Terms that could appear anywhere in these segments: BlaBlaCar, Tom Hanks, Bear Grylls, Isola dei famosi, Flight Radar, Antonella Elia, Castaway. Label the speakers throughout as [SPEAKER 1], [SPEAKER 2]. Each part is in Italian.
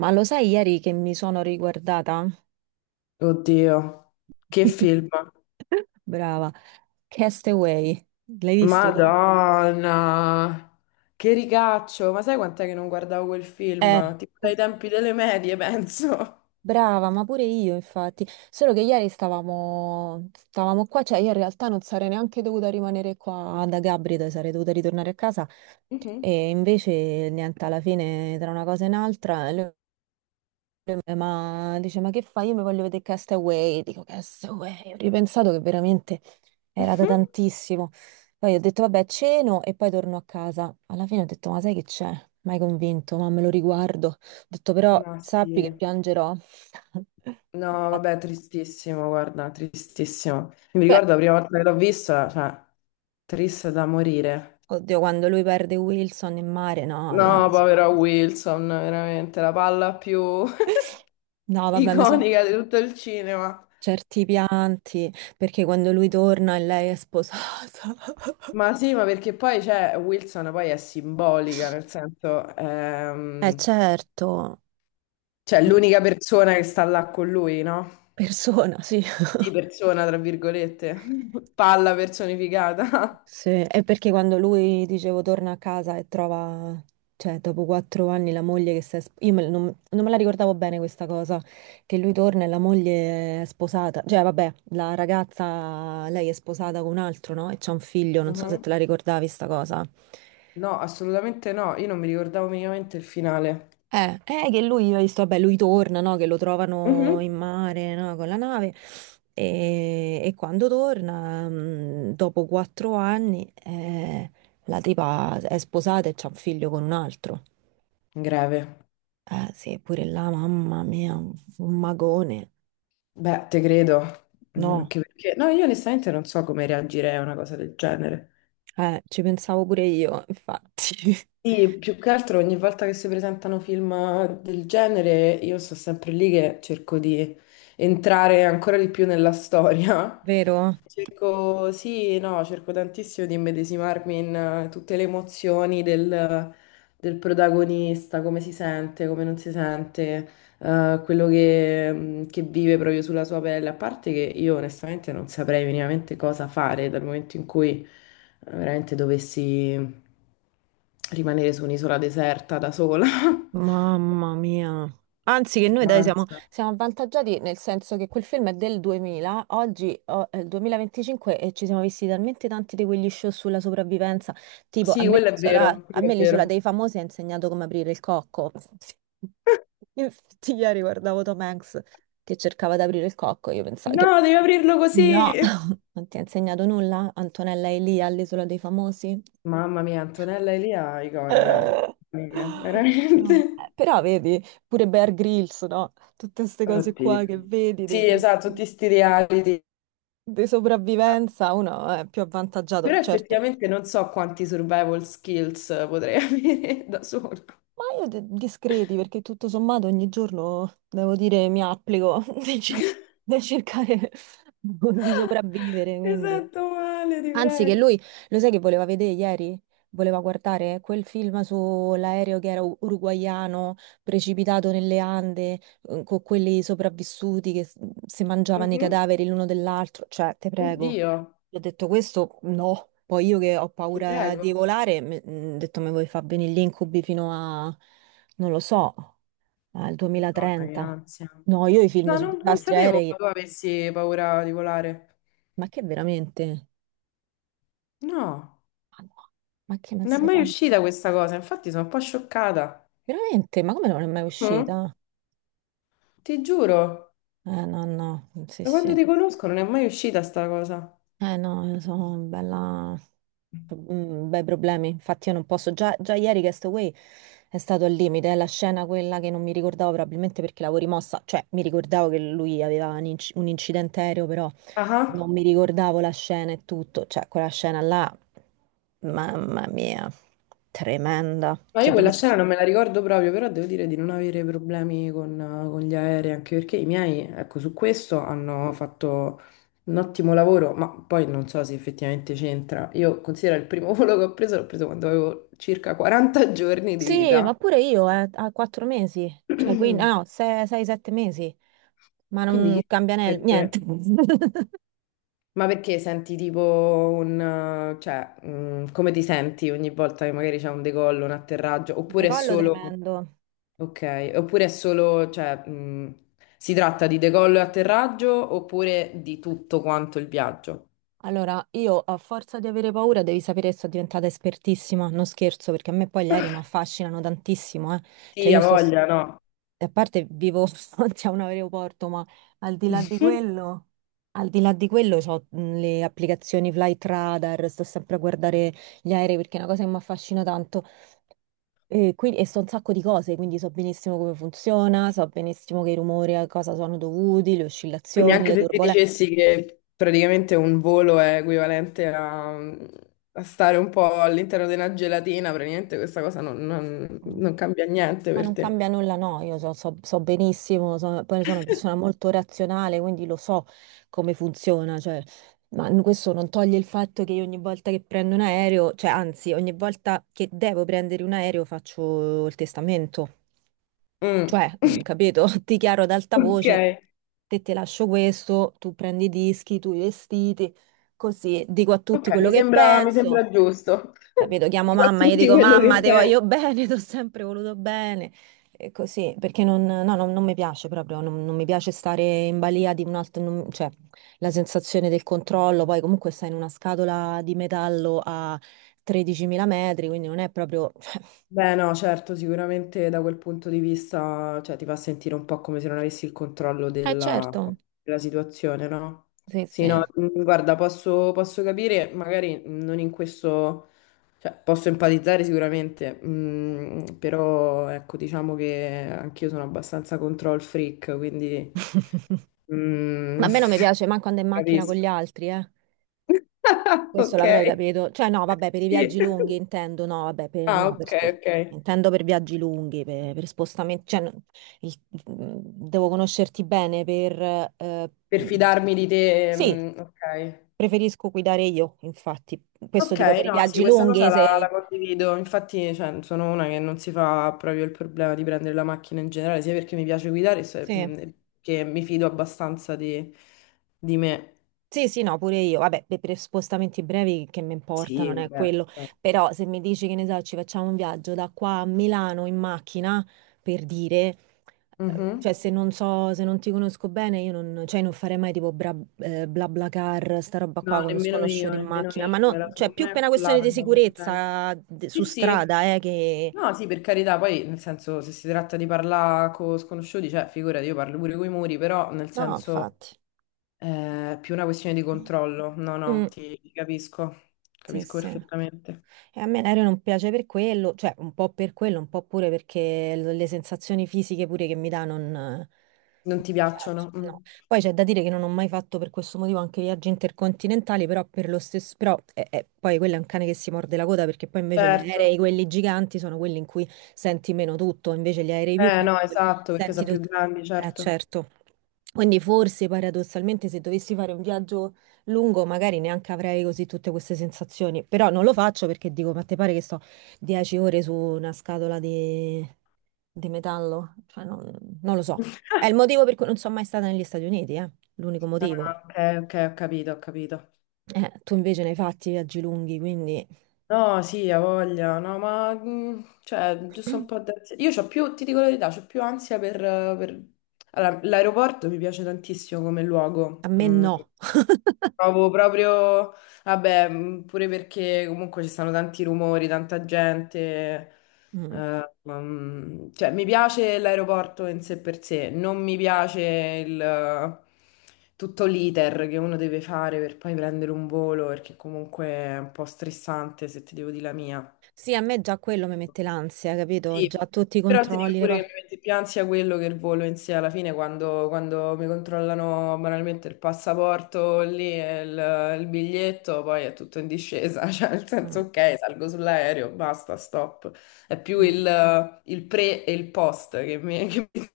[SPEAKER 1] Ma lo sai ieri che mi sono riguardata?
[SPEAKER 2] Oddio, che film.
[SPEAKER 1] Brava. Castaway, l'hai visto tu?
[SPEAKER 2] Madonna, che ricaccio. Ma sai quant'è che non guardavo quel
[SPEAKER 1] Eh,
[SPEAKER 2] film? Tipo dai
[SPEAKER 1] pu-
[SPEAKER 2] tempi delle medie, penso.
[SPEAKER 1] brava, ma pure io infatti. Solo che ieri stavamo qua, cioè io in realtà non sarei neanche dovuta rimanere qua da Gabrida, sarei dovuta ritornare a casa
[SPEAKER 2] Mhm.
[SPEAKER 1] e invece niente, alla fine tra una cosa e un'altra, lui ma dice ma che fai? Io mi voglio vedere Castaway, dico Castaway, ho ripensato che veramente. Era da tantissimo. Poi ho detto, vabbè, ceno e poi torno a casa. Alla fine ho detto, ma sai che c'è? Mai convinto, ma me lo riguardo. Ho detto,
[SPEAKER 2] Mhm.
[SPEAKER 1] però
[SPEAKER 2] Ma
[SPEAKER 1] sappi che
[SPEAKER 2] sì.
[SPEAKER 1] piangerò.
[SPEAKER 2] No,
[SPEAKER 1] Infatti.
[SPEAKER 2] vabbè, tristissimo, guarda, tristissimo. Mi
[SPEAKER 1] Beh.
[SPEAKER 2] ricordo la prima volta che l'ho vista, cioè, triste da morire.
[SPEAKER 1] Oddio, quando lui perde Wilson in mare, no, là,
[SPEAKER 2] No, povero Wilson, veramente, la palla più
[SPEAKER 1] no, vabbè, mi so
[SPEAKER 2] iconica di tutto il cinema.
[SPEAKER 1] certi pianti, perché quando lui torna e lei è sposata.
[SPEAKER 2] Ma sì, ma perché poi cioè, Wilson poi è simbolica, nel senso,
[SPEAKER 1] Eh certo,
[SPEAKER 2] cioè
[SPEAKER 1] per-
[SPEAKER 2] l'unica persona che sta là con lui, no?
[SPEAKER 1] persona, sì.
[SPEAKER 2] Sì, persona, tra virgolette, palla personificata.
[SPEAKER 1] Sì, è perché quando lui, dicevo, torna a casa e trova, cioè, dopo 4 anni la moglie che si è— non me la ricordavo bene questa cosa, che lui torna e la moglie è sposata, cioè, vabbè, la ragazza, lei è sposata con un altro, no? E c'ha un figlio, non so se
[SPEAKER 2] Mhm.
[SPEAKER 1] te la ricordavi sta cosa.
[SPEAKER 2] No, assolutamente no, io non mi ricordavo minimamente il finale.
[SPEAKER 1] Eh, che lui, hai visto, vabbè, lui torna, no? Che lo trovano in
[SPEAKER 2] Mhm.
[SPEAKER 1] mare, no? Con la nave. E quando torna, dopo 4 anni, la tipa è sposata e c'ha un figlio con un altro.
[SPEAKER 2] Greve.
[SPEAKER 1] Sì, pure là, mamma mia, un magone.
[SPEAKER 2] Beh, te credo. Mm,
[SPEAKER 1] No,
[SPEAKER 2] anche perché, no, io onestamente non so come reagirei a una cosa del genere.
[SPEAKER 1] ci pensavo pure io, infatti.
[SPEAKER 2] Sì, più che altro ogni volta che si presentano film del genere, io sto sempre lì che cerco di entrare ancora di più nella storia.
[SPEAKER 1] Vero?
[SPEAKER 2] Cerco, sì, no, cerco tantissimo di immedesimarmi in tutte le emozioni del, del protagonista, come si sente, come non si sente, quello che vive proprio sulla sua pelle. A parte che io onestamente non saprei minimamente cosa fare dal momento in cui veramente dovessi rimanere su un'isola deserta da sola.
[SPEAKER 1] Mamma mia. Anzi, che
[SPEAKER 2] Che
[SPEAKER 1] noi dai siamo,
[SPEAKER 2] ansia.
[SPEAKER 1] siamo avvantaggiati nel senso che quel film è del 2000, oggi oh, è il 2025 e ci siamo visti talmente tanti di quegli show sulla sopravvivenza. Tipo, a
[SPEAKER 2] Sì,
[SPEAKER 1] me
[SPEAKER 2] quello è
[SPEAKER 1] l'isola,
[SPEAKER 2] vero,
[SPEAKER 1] a
[SPEAKER 2] quello
[SPEAKER 1] me
[SPEAKER 2] è
[SPEAKER 1] l'Isola
[SPEAKER 2] vero.
[SPEAKER 1] dei famosi ha insegnato come aprire il cocco. Infatti, ieri guardavo Tom Hanks che cercava di aprire il cocco. Io pensavo che
[SPEAKER 2] No, devi aprirlo
[SPEAKER 1] no,
[SPEAKER 2] così.
[SPEAKER 1] non ti ha insegnato nulla, Antonella Elia all'Isola dei famosi?
[SPEAKER 2] Mamma mia, Antonella Elia, iconica,
[SPEAKER 1] Madonna.
[SPEAKER 2] iconica, veramente.
[SPEAKER 1] Però vedi, pure Bear Grylls, no? Tutte queste cose qua
[SPEAKER 2] Oddio.
[SPEAKER 1] che vedi
[SPEAKER 2] Sì, esatto, tutti sti reality.
[SPEAKER 1] di sopravvivenza, uno è più avvantaggiato,
[SPEAKER 2] Però
[SPEAKER 1] certo.
[SPEAKER 2] effettivamente non so quanti survival skills potrei avere da solo.
[SPEAKER 1] Ma io discreti, perché tutto sommato ogni giorno, devo dire, mi applico nel cer- nel cercare di sopravvivere,
[SPEAKER 2] Mi
[SPEAKER 1] quindi.
[SPEAKER 2] sento male, ti
[SPEAKER 1] Anzi, che
[SPEAKER 2] prego.
[SPEAKER 1] lui, lo sai che voleva vedere ieri? Voleva guardare quel film sull'aereo che era uruguaiano, precipitato nelle Ande, con quelli sopravvissuti che si mangiavano i
[SPEAKER 2] Mhm.
[SPEAKER 1] cadaveri l'uno dell'altro. Cioè, te prego.
[SPEAKER 2] Oddio,
[SPEAKER 1] Gli ho detto questo? No. Poi io che ho
[SPEAKER 2] ti
[SPEAKER 1] paura
[SPEAKER 2] prego.
[SPEAKER 1] di volare, ho detto mi vuoi far venire gli incubi fino a, non lo so, al
[SPEAKER 2] Madonna, che
[SPEAKER 1] 2030.
[SPEAKER 2] ansia.
[SPEAKER 1] No, io i film
[SPEAKER 2] No,
[SPEAKER 1] sui
[SPEAKER 2] non
[SPEAKER 1] disastri
[SPEAKER 2] sapevo che
[SPEAKER 1] aerei,
[SPEAKER 2] tu avessi paura di volare.
[SPEAKER 1] ma che veramente?
[SPEAKER 2] No,
[SPEAKER 1] Ma no, ma che me
[SPEAKER 2] non è
[SPEAKER 1] sei
[SPEAKER 2] mai
[SPEAKER 1] pazzo?
[SPEAKER 2] uscita questa cosa, infatti sono un po' scioccata.
[SPEAKER 1] Veramente? Ma come non è mai
[SPEAKER 2] Mm,
[SPEAKER 1] uscita?
[SPEAKER 2] ti giuro.
[SPEAKER 1] Eh no, no, sì
[SPEAKER 2] Da quando
[SPEAKER 1] sì.
[SPEAKER 2] ti conosco non è mai uscita sta cosa.
[SPEAKER 1] Eh no, sono bella. Bei problemi, infatti io non posso. Già, già ieri Castaway è stato al limite, è la scena quella che non mi ricordavo probabilmente perché l'avevo rimossa, cioè mi ricordavo che lui aveva un, un incidente aereo, però
[SPEAKER 2] Ah,
[SPEAKER 1] non
[SPEAKER 2] ah.
[SPEAKER 1] mi ricordavo la scena e tutto, cioè quella scena là, mamma mia, tremenda.
[SPEAKER 2] Ma io
[SPEAKER 1] Cioè, già
[SPEAKER 2] quella scena non me la ricordo proprio, però devo dire di non avere problemi con gli aerei, anche perché i miei, ecco, su questo hanno fatto un ottimo lavoro, ma poi non so se effettivamente c'entra. Io considero il primo volo che ho preso, l'ho preso quando avevo circa 40 giorni di
[SPEAKER 1] sì, ma
[SPEAKER 2] vita.
[SPEAKER 1] pure io, a 4 mesi, cioè, quindi, ah, no, sei, sei, sette mesi, ma
[SPEAKER 2] Quindi
[SPEAKER 1] non
[SPEAKER 2] chissà
[SPEAKER 1] cambia niente.
[SPEAKER 2] perché? Ma perché senti tipo un... cioè, come ti senti ogni volta che magari c'è un decollo, un atterraggio, oppure è
[SPEAKER 1] Decollo
[SPEAKER 2] solo...
[SPEAKER 1] tremendo.
[SPEAKER 2] Ok, oppure è solo, cioè, si tratta di decollo e atterraggio oppure di tutto quanto il viaggio?
[SPEAKER 1] Allora, io a forza di avere paura, devi sapere che sono diventata espertissima, non scherzo, perché a me poi gli aerei mi affascinano tantissimo, eh. Cioè,
[SPEAKER 2] Sì, ha voglia, no?
[SPEAKER 1] a parte vivo davanti a un aeroporto, ma al di là di quello, al di là di quello, ho le applicazioni Flight Radar, sto sempre a guardare gli aerei perché è una cosa che mi affascina tanto. E, quindi, e so un sacco di cose, quindi so benissimo come funziona, so benissimo che i rumori a cosa sono dovuti, le
[SPEAKER 2] Quindi
[SPEAKER 1] oscillazioni,
[SPEAKER 2] anche
[SPEAKER 1] le
[SPEAKER 2] se ti
[SPEAKER 1] turbolenze.
[SPEAKER 2] dicessi che praticamente un volo è equivalente a, a stare un po' all'interno di una gelatina, praticamente questa cosa non, non-
[SPEAKER 1] Mm.
[SPEAKER 2] non cambia niente
[SPEAKER 1] Ma
[SPEAKER 2] per
[SPEAKER 1] non
[SPEAKER 2] te.
[SPEAKER 1] cambia nulla, no, io so benissimo, poi sono una persona molto razionale, quindi lo so come funziona, cioè, ma questo non toglie il fatto che io ogni volta che prendo un aereo, cioè anzi, ogni volta che devo prendere un aereo faccio il testamento.
[SPEAKER 2] Mm.
[SPEAKER 1] Cioè, capito? Ti chiaro ad alta
[SPEAKER 2] Ok,
[SPEAKER 1] voce, a te ti lascio questo, tu prendi i dischi, tu i vestiti, così dico a tutti
[SPEAKER 2] ok,
[SPEAKER 1] quello che
[SPEAKER 2] mi
[SPEAKER 1] penso,
[SPEAKER 2] sembra giusto.
[SPEAKER 1] capito? Chiamo
[SPEAKER 2] Dico a
[SPEAKER 1] mamma, gli
[SPEAKER 2] tutti
[SPEAKER 1] dico
[SPEAKER 2] quello
[SPEAKER 1] mamma,
[SPEAKER 2] che
[SPEAKER 1] ti
[SPEAKER 2] penso.
[SPEAKER 1] voglio bene, ti ho sempre voluto bene, e così, perché non, no, non mi piace proprio, non mi piace stare in balia di un altro, cioè, la sensazione del controllo, poi comunque stai in una scatola di metallo a 13.000 metri, quindi non è proprio.
[SPEAKER 2] Beh, no, certo, sicuramente da quel punto di vista, cioè, ti fa sentire un po' come se non avessi il controllo
[SPEAKER 1] Eh certo,
[SPEAKER 2] della situazione, no?
[SPEAKER 1] sì,
[SPEAKER 2] Sì, no,
[SPEAKER 1] sì.
[SPEAKER 2] guarda, posso, posso capire, magari non in questo, cioè, posso empatizzare sicuramente, però ecco, diciamo che anch'io sono abbastanza control freak, quindi
[SPEAKER 1] Ma
[SPEAKER 2] mm,
[SPEAKER 1] a me non mi piace manco andare in macchina con gli
[SPEAKER 2] capisco.
[SPEAKER 1] altri, eh. Questo
[SPEAKER 2] Ok,
[SPEAKER 1] l'avrei capito. Cioè, no, vabbè, per i
[SPEAKER 2] sì.
[SPEAKER 1] viaggi lunghi intendo, no, vabbè, per,
[SPEAKER 2] Ah,
[SPEAKER 1] no, per
[SPEAKER 2] ok, ok.
[SPEAKER 1] intendo per viaggi lunghi, per, spostamenti. Cioè, no, il- mm, devo conoscerti bene per. Eh,
[SPEAKER 2] Per
[SPEAKER 1] mm,
[SPEAKER 2] fidarmi di te.
[SPEAKER 1] sì,
[SPEAKER 2] Ok.
[SPEAKER 1] preferisco guidare io, infatti. Questo
[SPEAKER 2] Ok,
[SPEAKER 1] dico per i
[SPEAKER 2] no, sì,
[SPEAKER 1] viaggi
[SPEAKER 2] questa
[SPEAKER 1] lunghi,
[SPEAKER 2] cosa la,
[SPEAKER 1] se.
[SPEAKER 2] la condivido. Infatti, cioè, sono una che non si fa proprio il problema di prendere la macchina in generale, sia perché mi piace guidare, sia
[SPEAKER 1] Sì.
[SPEAKER 2] perché mi fido abbastanza di me.
[SPEAKER 1] Sì, sì, no, pure io. Vabbè, per spostamenti brevi che mi importa,
[SPEAKER 2] Sì,
[SPEAKER 1] non è
[SPEAKER 2] vabbè.
[SPEAKER 1] quello.
[SPEAKER 2] Certo.
[SPEAKER 1] Però se mi dici che ne so, ci facciamo un viaggio da qua a Milano in macchina, per dire,
[SPEAKER 2] Mhm.
[SPEAKER 1] cioè se non so, se non ti conosco bene, io non, cioè, non farei mai tipo bla, BlaBlaCar, sta roba
[SPEAKER 2] No,
[SPEAKER 1] qua con lo sconosciuto in
[SPEAKER 2] nemmeno
[SPEAKER 1] macchina.
[SPEAKER 2] io,
[SPEAKER 1] Ma
[SPEAKER 2] non
[SPEAKER 1] no,
[SPEAKER 2] me la
[SPEAKER 1] cioè
[SPEAKER 2] sono
[SPEAKER 1] più
[SPEAKER 2] mai
[SPEAKER 1] per una questione
[SPEAKER 2] accollata
[SPEAKER 1] di
[SPEAKER 2] una cosa del genere.
[SPEAKER 1] sicurezza
[SPEAKER 2] Sì,
[SPEAKER 1] su
[SPEAKER 2] sì.
[SPEAKER 1] strada, che.
[SPEAKER 2] No, sì, per carità, poi nel senso se si tratta di parlare con sconosciuti, cioè figurati, io parlo pure coi muri, però nel
[SPEAKER 1] No,
[SPEAKER 2] senso
[SPEAKER 1] infatti.
[SPEAKER 2] è più una questione di controllo. No, no,
[SPEAKER 1] Mm,
[SPEAKER 2] ti capisco,
[SPEAKER 1] sì,
[SPEAKER 2] capisco
[SPEAKER 1] sì.
[SPEAKER 2] perfettamente.
[SPEAKER 1] E a me l'aereo non piace per quello, cioè un po' per quello, un po' pure perché le sensazioni fisiche pure che mi dà non
[SPEAKER 2] Non ti
[SPEAKER 1] mi
[SPEAKER 2] piacciono?
[SPEAKER 1] piacciono.
[SPEAKER 2] Mm.
[SPEAKER 1] No. Poi c'è da dire che non ho mai fatto per questo motivo anche viaggi intercontinentali, però per lo stesso, però eh, poi quello è un cane che si morde la coda perché poi invece gli aerei,
[SPEAKER 2] Certo.
[SPEAKER 1] quelli giganti, sono quelli in cui senti meno tutto, invece gli aerei più
[SPEAKER 2] No,
[SPEAKER 1] piccoli
[SPEAKER 2] esatto, perché
[SPEAKER 1] senti
[SPEAKER 2] sono più
[SPEAKER 1] tutto.
[SPEAKER 2] grandi,
[SPEAKER 1] Eh
[SPEAKER 2] certo.
[SPEAKER 1] certo. Quindi forse paradossalmente se dovessi fare un viaggio lungo magari neanche avrei così tutte queste sensazioni, però non lo faccio perché dico, ma te pare che sto 10 ore su una scatola di metallo? Cioè, non lo so. È il motivo per cui non sono mai stata negli Stati Uniti, eh? L'unico motivo.
[SPEAKER 2] Ah, ok, ok, ho capito, ho capito.
[SPEAKER 1] Tu invece ne hai fatti viaggi lunghi, quindi
[SPEAKER 2] No, sì, ha voglia, no, ma cioè, giusto un po' d'ansia. Io c'ho più, ti dico la verità, c'ho più ansia per- Allora, l'aeroporto mi piace tantissimo come
[SPEAKER 1] a
[SPEAKER 2] luogo.
[SPEAKER 1] me
[SPEAKER 2] Mm.
[SPEAKER 1] no.
[SPEAKER 2] Trovo proprio, vabbè, pure perché comunque ci stanno tanti rumori, tanta gente.
[SPEAKER 1] Mm.
[SPEAKER 2] Cioè, mi piace l'aeroporto in sé per sé, non mi piace tutto l'iter che uno deve fare per poi prendere un volo, perché comunque è un po' stressante se ti devo dire la mia.
[SPEAKER 1] Sì, a me già quello mi mette l'ansia, capito? Già
[SPEAKER 2] Sì,
[SPEAKER 1] tutti i
[SPEAKER 2] però ti dico
[SPEAKER 1] controlli, le
[SPEAKER 2] pure che
[SPEAKER 1] cose.
[SPEAKER 2] mi mette più ansia quello che il volo in sé alla fine quando, quando mi controllano banalmente il passaporto lì e il biglietto, poi è tutto in discesa, cioè nel senso
[SPEAKER 1] Mm,
[SPEAKER 2] ok, salgo sull'aereo, basta, stop. È più
[SPEAKER 1] mm.
[SPEAKER 2] il pre e il post che mi... Che mi-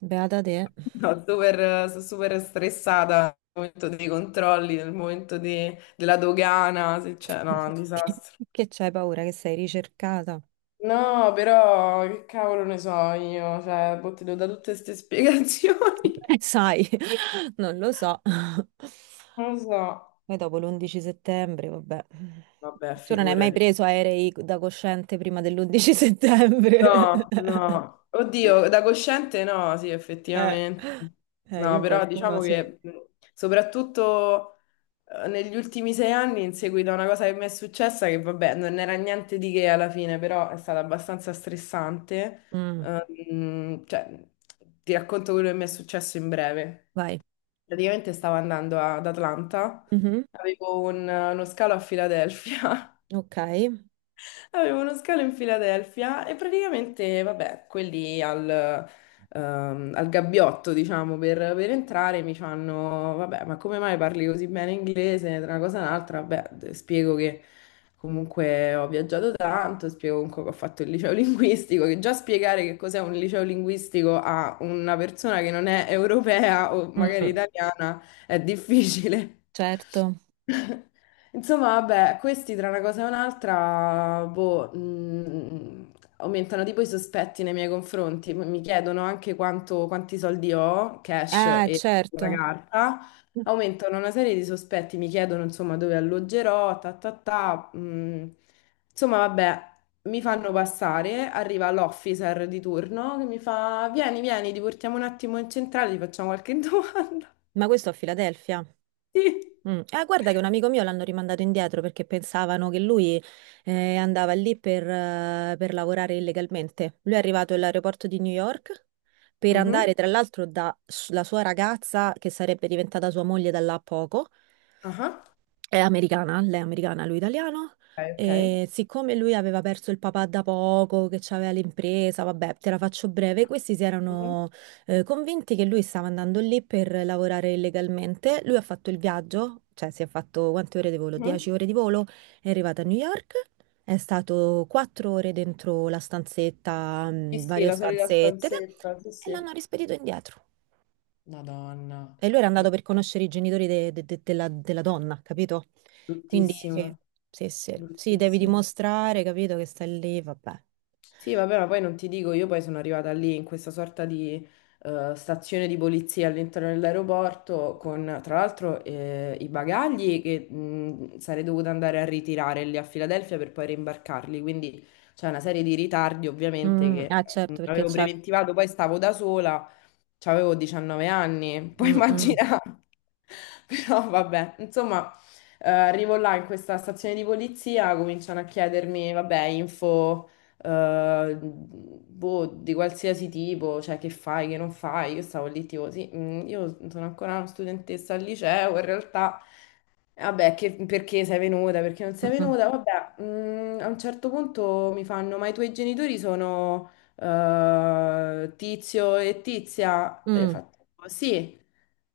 [SPEAKER 1] Beata te,
[SPEAKER 2] no, super, sono super stressata nel momento dei controlli, nel momento della dogana, se c'è, no, è un
[SPEAKER 1] che
[SPEAKER 2] disastro.
[SPEAKER 1] che c'hai paura che sei ricercata.
[SPEAKER 2] No, però che cavolo ne so io, cioè, boh, ti do da tutte queste spiegazioni.
[SPEAKER 1] Sai, non lo so.
[SPEAKER 2] Non lo so.
[SPEAKER 1] Poi dopo l'11 settembre, vabbè.
[SPEAKER 2] Vabbè,
[SPEAKER 1] Tu non hai mai
[SPEAKER 2] figurati.
[SPEAKER 1] preso aerei da cosciente prima dell'11 settembre?
[SPEAKER 2] No, no. Oddio, da cosciente no, sì,
[SPEAKER 1] Eh,
[SPEAKER 2] effettivamente.
[SPEAKER 1] eh,
[SPEAKER 2] No,
[SPEAKER 1] io
[SPEAKER 2] però
[SPEAKER 1] qualcuno
[SPEAKER 2] diciamo
[SPEAKER 1] sì.
[SPEAKER 2] che soprattutto negli ultimi 6 anni, in seguito a una cosa che mi è successa, che vabbè, non era niente di che alla fine, però è stata abbastanza stressante.
[SPEAKER 1] Mm,
[SPEAKER 2] Cioè, ti racconto quello che mi è successo in breve.
[SPEAKER 1] vai.
[SPEAKER 2] Praticamente stavo andando ad Atlanta,
[SPEAKER 1] Mhm,
[SPEAKER 2] avevo uno scalo a Filadelfia.
[SPEAKER 1] ok.
[SPEAKER 2] Avevo uno scalo in Filadelfia e praticamente, vabbè, quelli al, al gabbiotto, diciamo, per entrare mi fanno, vabbè, ma come mai parli così bene inglese? Tra una cosa e un'altra, vabbè, spiego che comunque ho viaggiato tanto, spiego comunque che ho fatto il liceo linguistico, che già spiegare che cos'è un liceo linguistico a una persona che non è europea o magari
[SPEAKER 1] Mm,
[SPEAKER 2] italiana è difficile.
[SPEAKER 1] certo.
[SPEAKER 2] Insomma, vabbè, questi tra una cosa e un'altra, boh, aumentano tipo i sospetti nei miei confronti. Mi chiedono anche quanti soldi ho, cash
[SPEAKER 1] Ah,
[SPEAKER 2] e la
[SPEAKER 1] certo.
[SPEAKER 2] carta. Aumentano una serie di sospetti, mi chiedono insomma dove alloggerò, ta ta ta. Insomma, vabbè, mi fanno passare, arriva l'officer di turno che mi fa, vieni, vieni, ti portiamo un attimo in centrale, ti facciamo qualche domanda.
[SPEAKER 1] Ma questo a Filadelfia?
[SPEAKER 2] Sì.
[SPEAKER 1] Mm. Guarda che un amico mio l'hanno rimandato indietro perché pensavano che lui andava lì per lavorare illegalmente. Lui è arrivato all'aeroporto di New York per
[SPEAKER 2] Mhm.
[SPEAKER 1] andare, tra l'altro, da la sua ragazza, che sarebbe diventata sua moglie da là a poco,
[SPEAKER 2] Ah,
[SPEAKER 1] è americana, lei è americana, lui italiano.
[SPEAKER 2] ok, ok.
[SPEAKER 1] E siccome lui aveva perso il papà da poco, che aveva l'impresa, vabbè, te la faccio breve, questi si
[SPEAKER 2] Mhm,
[SPEAKER 1] erano convinti che lui stava andando lì per lavorare illegalmente. Lui ha fatto il viaggio, cioè si è fatto quante ore di volo?
[SPEAKER 2] mhm.
[SPEAKER 1] 10 ore di volo, è arrivato a New York, è stato 4 ore dentro la stanzetta,
[SPEAKER 2] Sì, sì,
[SPEAKER 1] varie
[SPEAKER 2] la solita
[SPEAKER 1] stanzette, ed
[SPEAKER 2] stanzetta, sì,
[SPEAKER 1] è- e
[SPEAKER 2] sì.
[SPEAKER 1] l'hanno rispedito indietro.
[SPEAKER 2] Madonna,
[SPEAKER 1] E lui era andato
[SPEAKER 2] bru-
[SPEAKER 1] per conoscere i genitori della donna, capito? Quindi
[SPEAKER 2] bruttissimo,
[SPEAKER 1] sì, sì, sì, sì, devi
[SPEAKER 2] bruttissimo.
[SPEAKER 1] dimostrare, capito, che stai lì, vabbè.
[SPEAKER 2] Sì, vabbè, ma poi non ti dico, io poi sono arrivata lì in questa sorta di stazione di polizia all'interno dell'aeroporto con, tra l'altro, i bagagli che sarei dovuta andare a ritirare lì a Filadelfia per poi rimbarcarli, quindi c'è una serie di ritardi ovviamente
[SPEAKER 1] Mm,
[SPEAKER 2] che
[SPEAKER 1] ah,
[SPEAKER 2] non
[SPEAKER 1] certo, perché
[SPEAKER 2] avevo
[SPEAKER 1] c'è.
[SPEAKER 2] preventivato, poi stavo da sola, avevo 19 anni, puoi
[SPEAKER 1] Mm, mm,
[SPEAKER 2] immaginare, però vabbè, insomma... Arrivo là in questa stazione di polizia, cominciano a chiedermi, vabbè, info boh, di qualsiasi tipo, cioè che fai, che non fai. Io stavo lì tipo, sì, io sono ancora una studentessa al liceo, in realtà, vabbè, perché sei venuta, perché non sei
[SPEAKER 1] mm,
[SPEAKER 2] venuta, vabbè, a un certo punto mi fanno, ma i tuoi genitori sono Tizio e Tizia? E io ho
[SPEAKER 1] mm,
[SPEAKER 2] fatto, sì.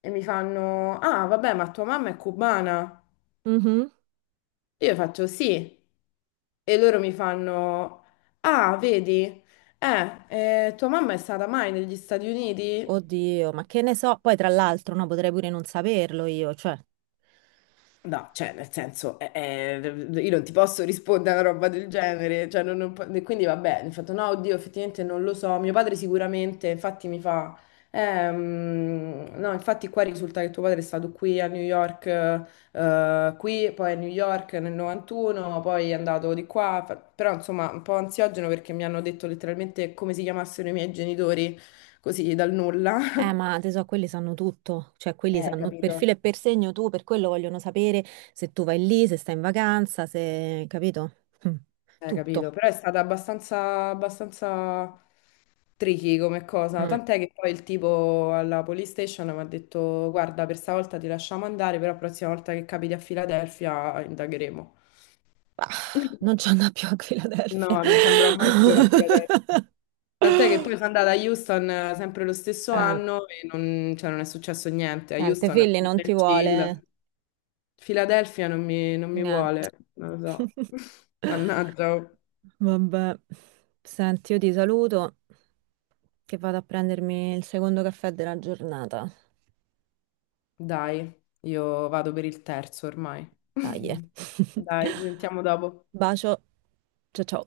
[SPEAKER 2] E mi fanno, ah, vabbè, ma tua mamma è cubana?
[SPEAKER 1] mhm.
[SPEAKER 2] Io faccio sì. E loro mi fanno, ah, vedi, eh, tua mamma è stata mai negli Stati Uniti?
[SPEAKER 1] Oddio, ma che ne so? Poi tra l'altro, no, potrei pure non saperlo io, cioè.
[SPEAKER 2] No, cioè, nel senso, io non ti posso rispondere a una roba del genere, cioè, non- non po- e quindi vabbè, mi fatto no, oddio, effettivamente non lo so, mio padre sicuramente, infatti mi fa, no, infatti qua risulta che tuo padre è stato qui a New York, qui, poi a New York nel 91, poi è andato di qua, però insomma un po' ansiogeno perché mi hanno detto letteralmente come si chiamassero i miei genitori, così dal nulla.
[SPEAKER 1] Ma te so, quelli sanno tutto, cioè quelli sanno per filo
[SPEAKER 2] Capito,
[SPEAKER 1] e per segno tu, per quello vogliono sapere se tu vai lì, se stai in vacanza, se, capito? Mm,
[SPEAKER 2] capito,
[SPEAKER 1] tutto.
[SPEAKER 2] però è stata abbastanza, abbastanza. Tricky come cosa,
[SPEAKER 1] Mm,
[SPEAKER 2] tant'è che poi il tipo alla police station mi ha detto guarda, per stavolta ti lasciamo andare, però la prossima volta che capiti a Filadelfia indagheremo.
[SPEAKER 1] bah, non c'è una più a Philadelphia.
[SPEAKER 2] No, non ci andrò mai più a Filadelfia. Tant'è che poi sono andata a Houston sempre lo stesso
[SPEAKER 1] Eh,
[SPEAKER 2] anno e non, cioè, non è successo niente. A
[SPEAKER 1] niente,
[SPEAKER 2] Houston è
[SPEAKER 1] Philly
[SPEAKER 2] più
[SPEAKER 1] non ti
[SPEAKER 2] del
[SPEAKER 1] vuole
[SPEAKER 2] chill. Filadelfia non mi
[SPEAKER 1] niente.
[SPEAKER 2] vuole, non lo so. Mannaggia.
[SPEAKER 1] Vabbè, senti, io ti saluto che vado a prendermi il secondo caffè della giornata.
[SPEAKER 2] Dai, io vado per il terzo ormai.
[SPEAKER 1] Dai. Eh.
[SPEAKER 2] Dai, ci sentiamo dopo.
[SPEAKER 1] Bacio. Ciao ciao.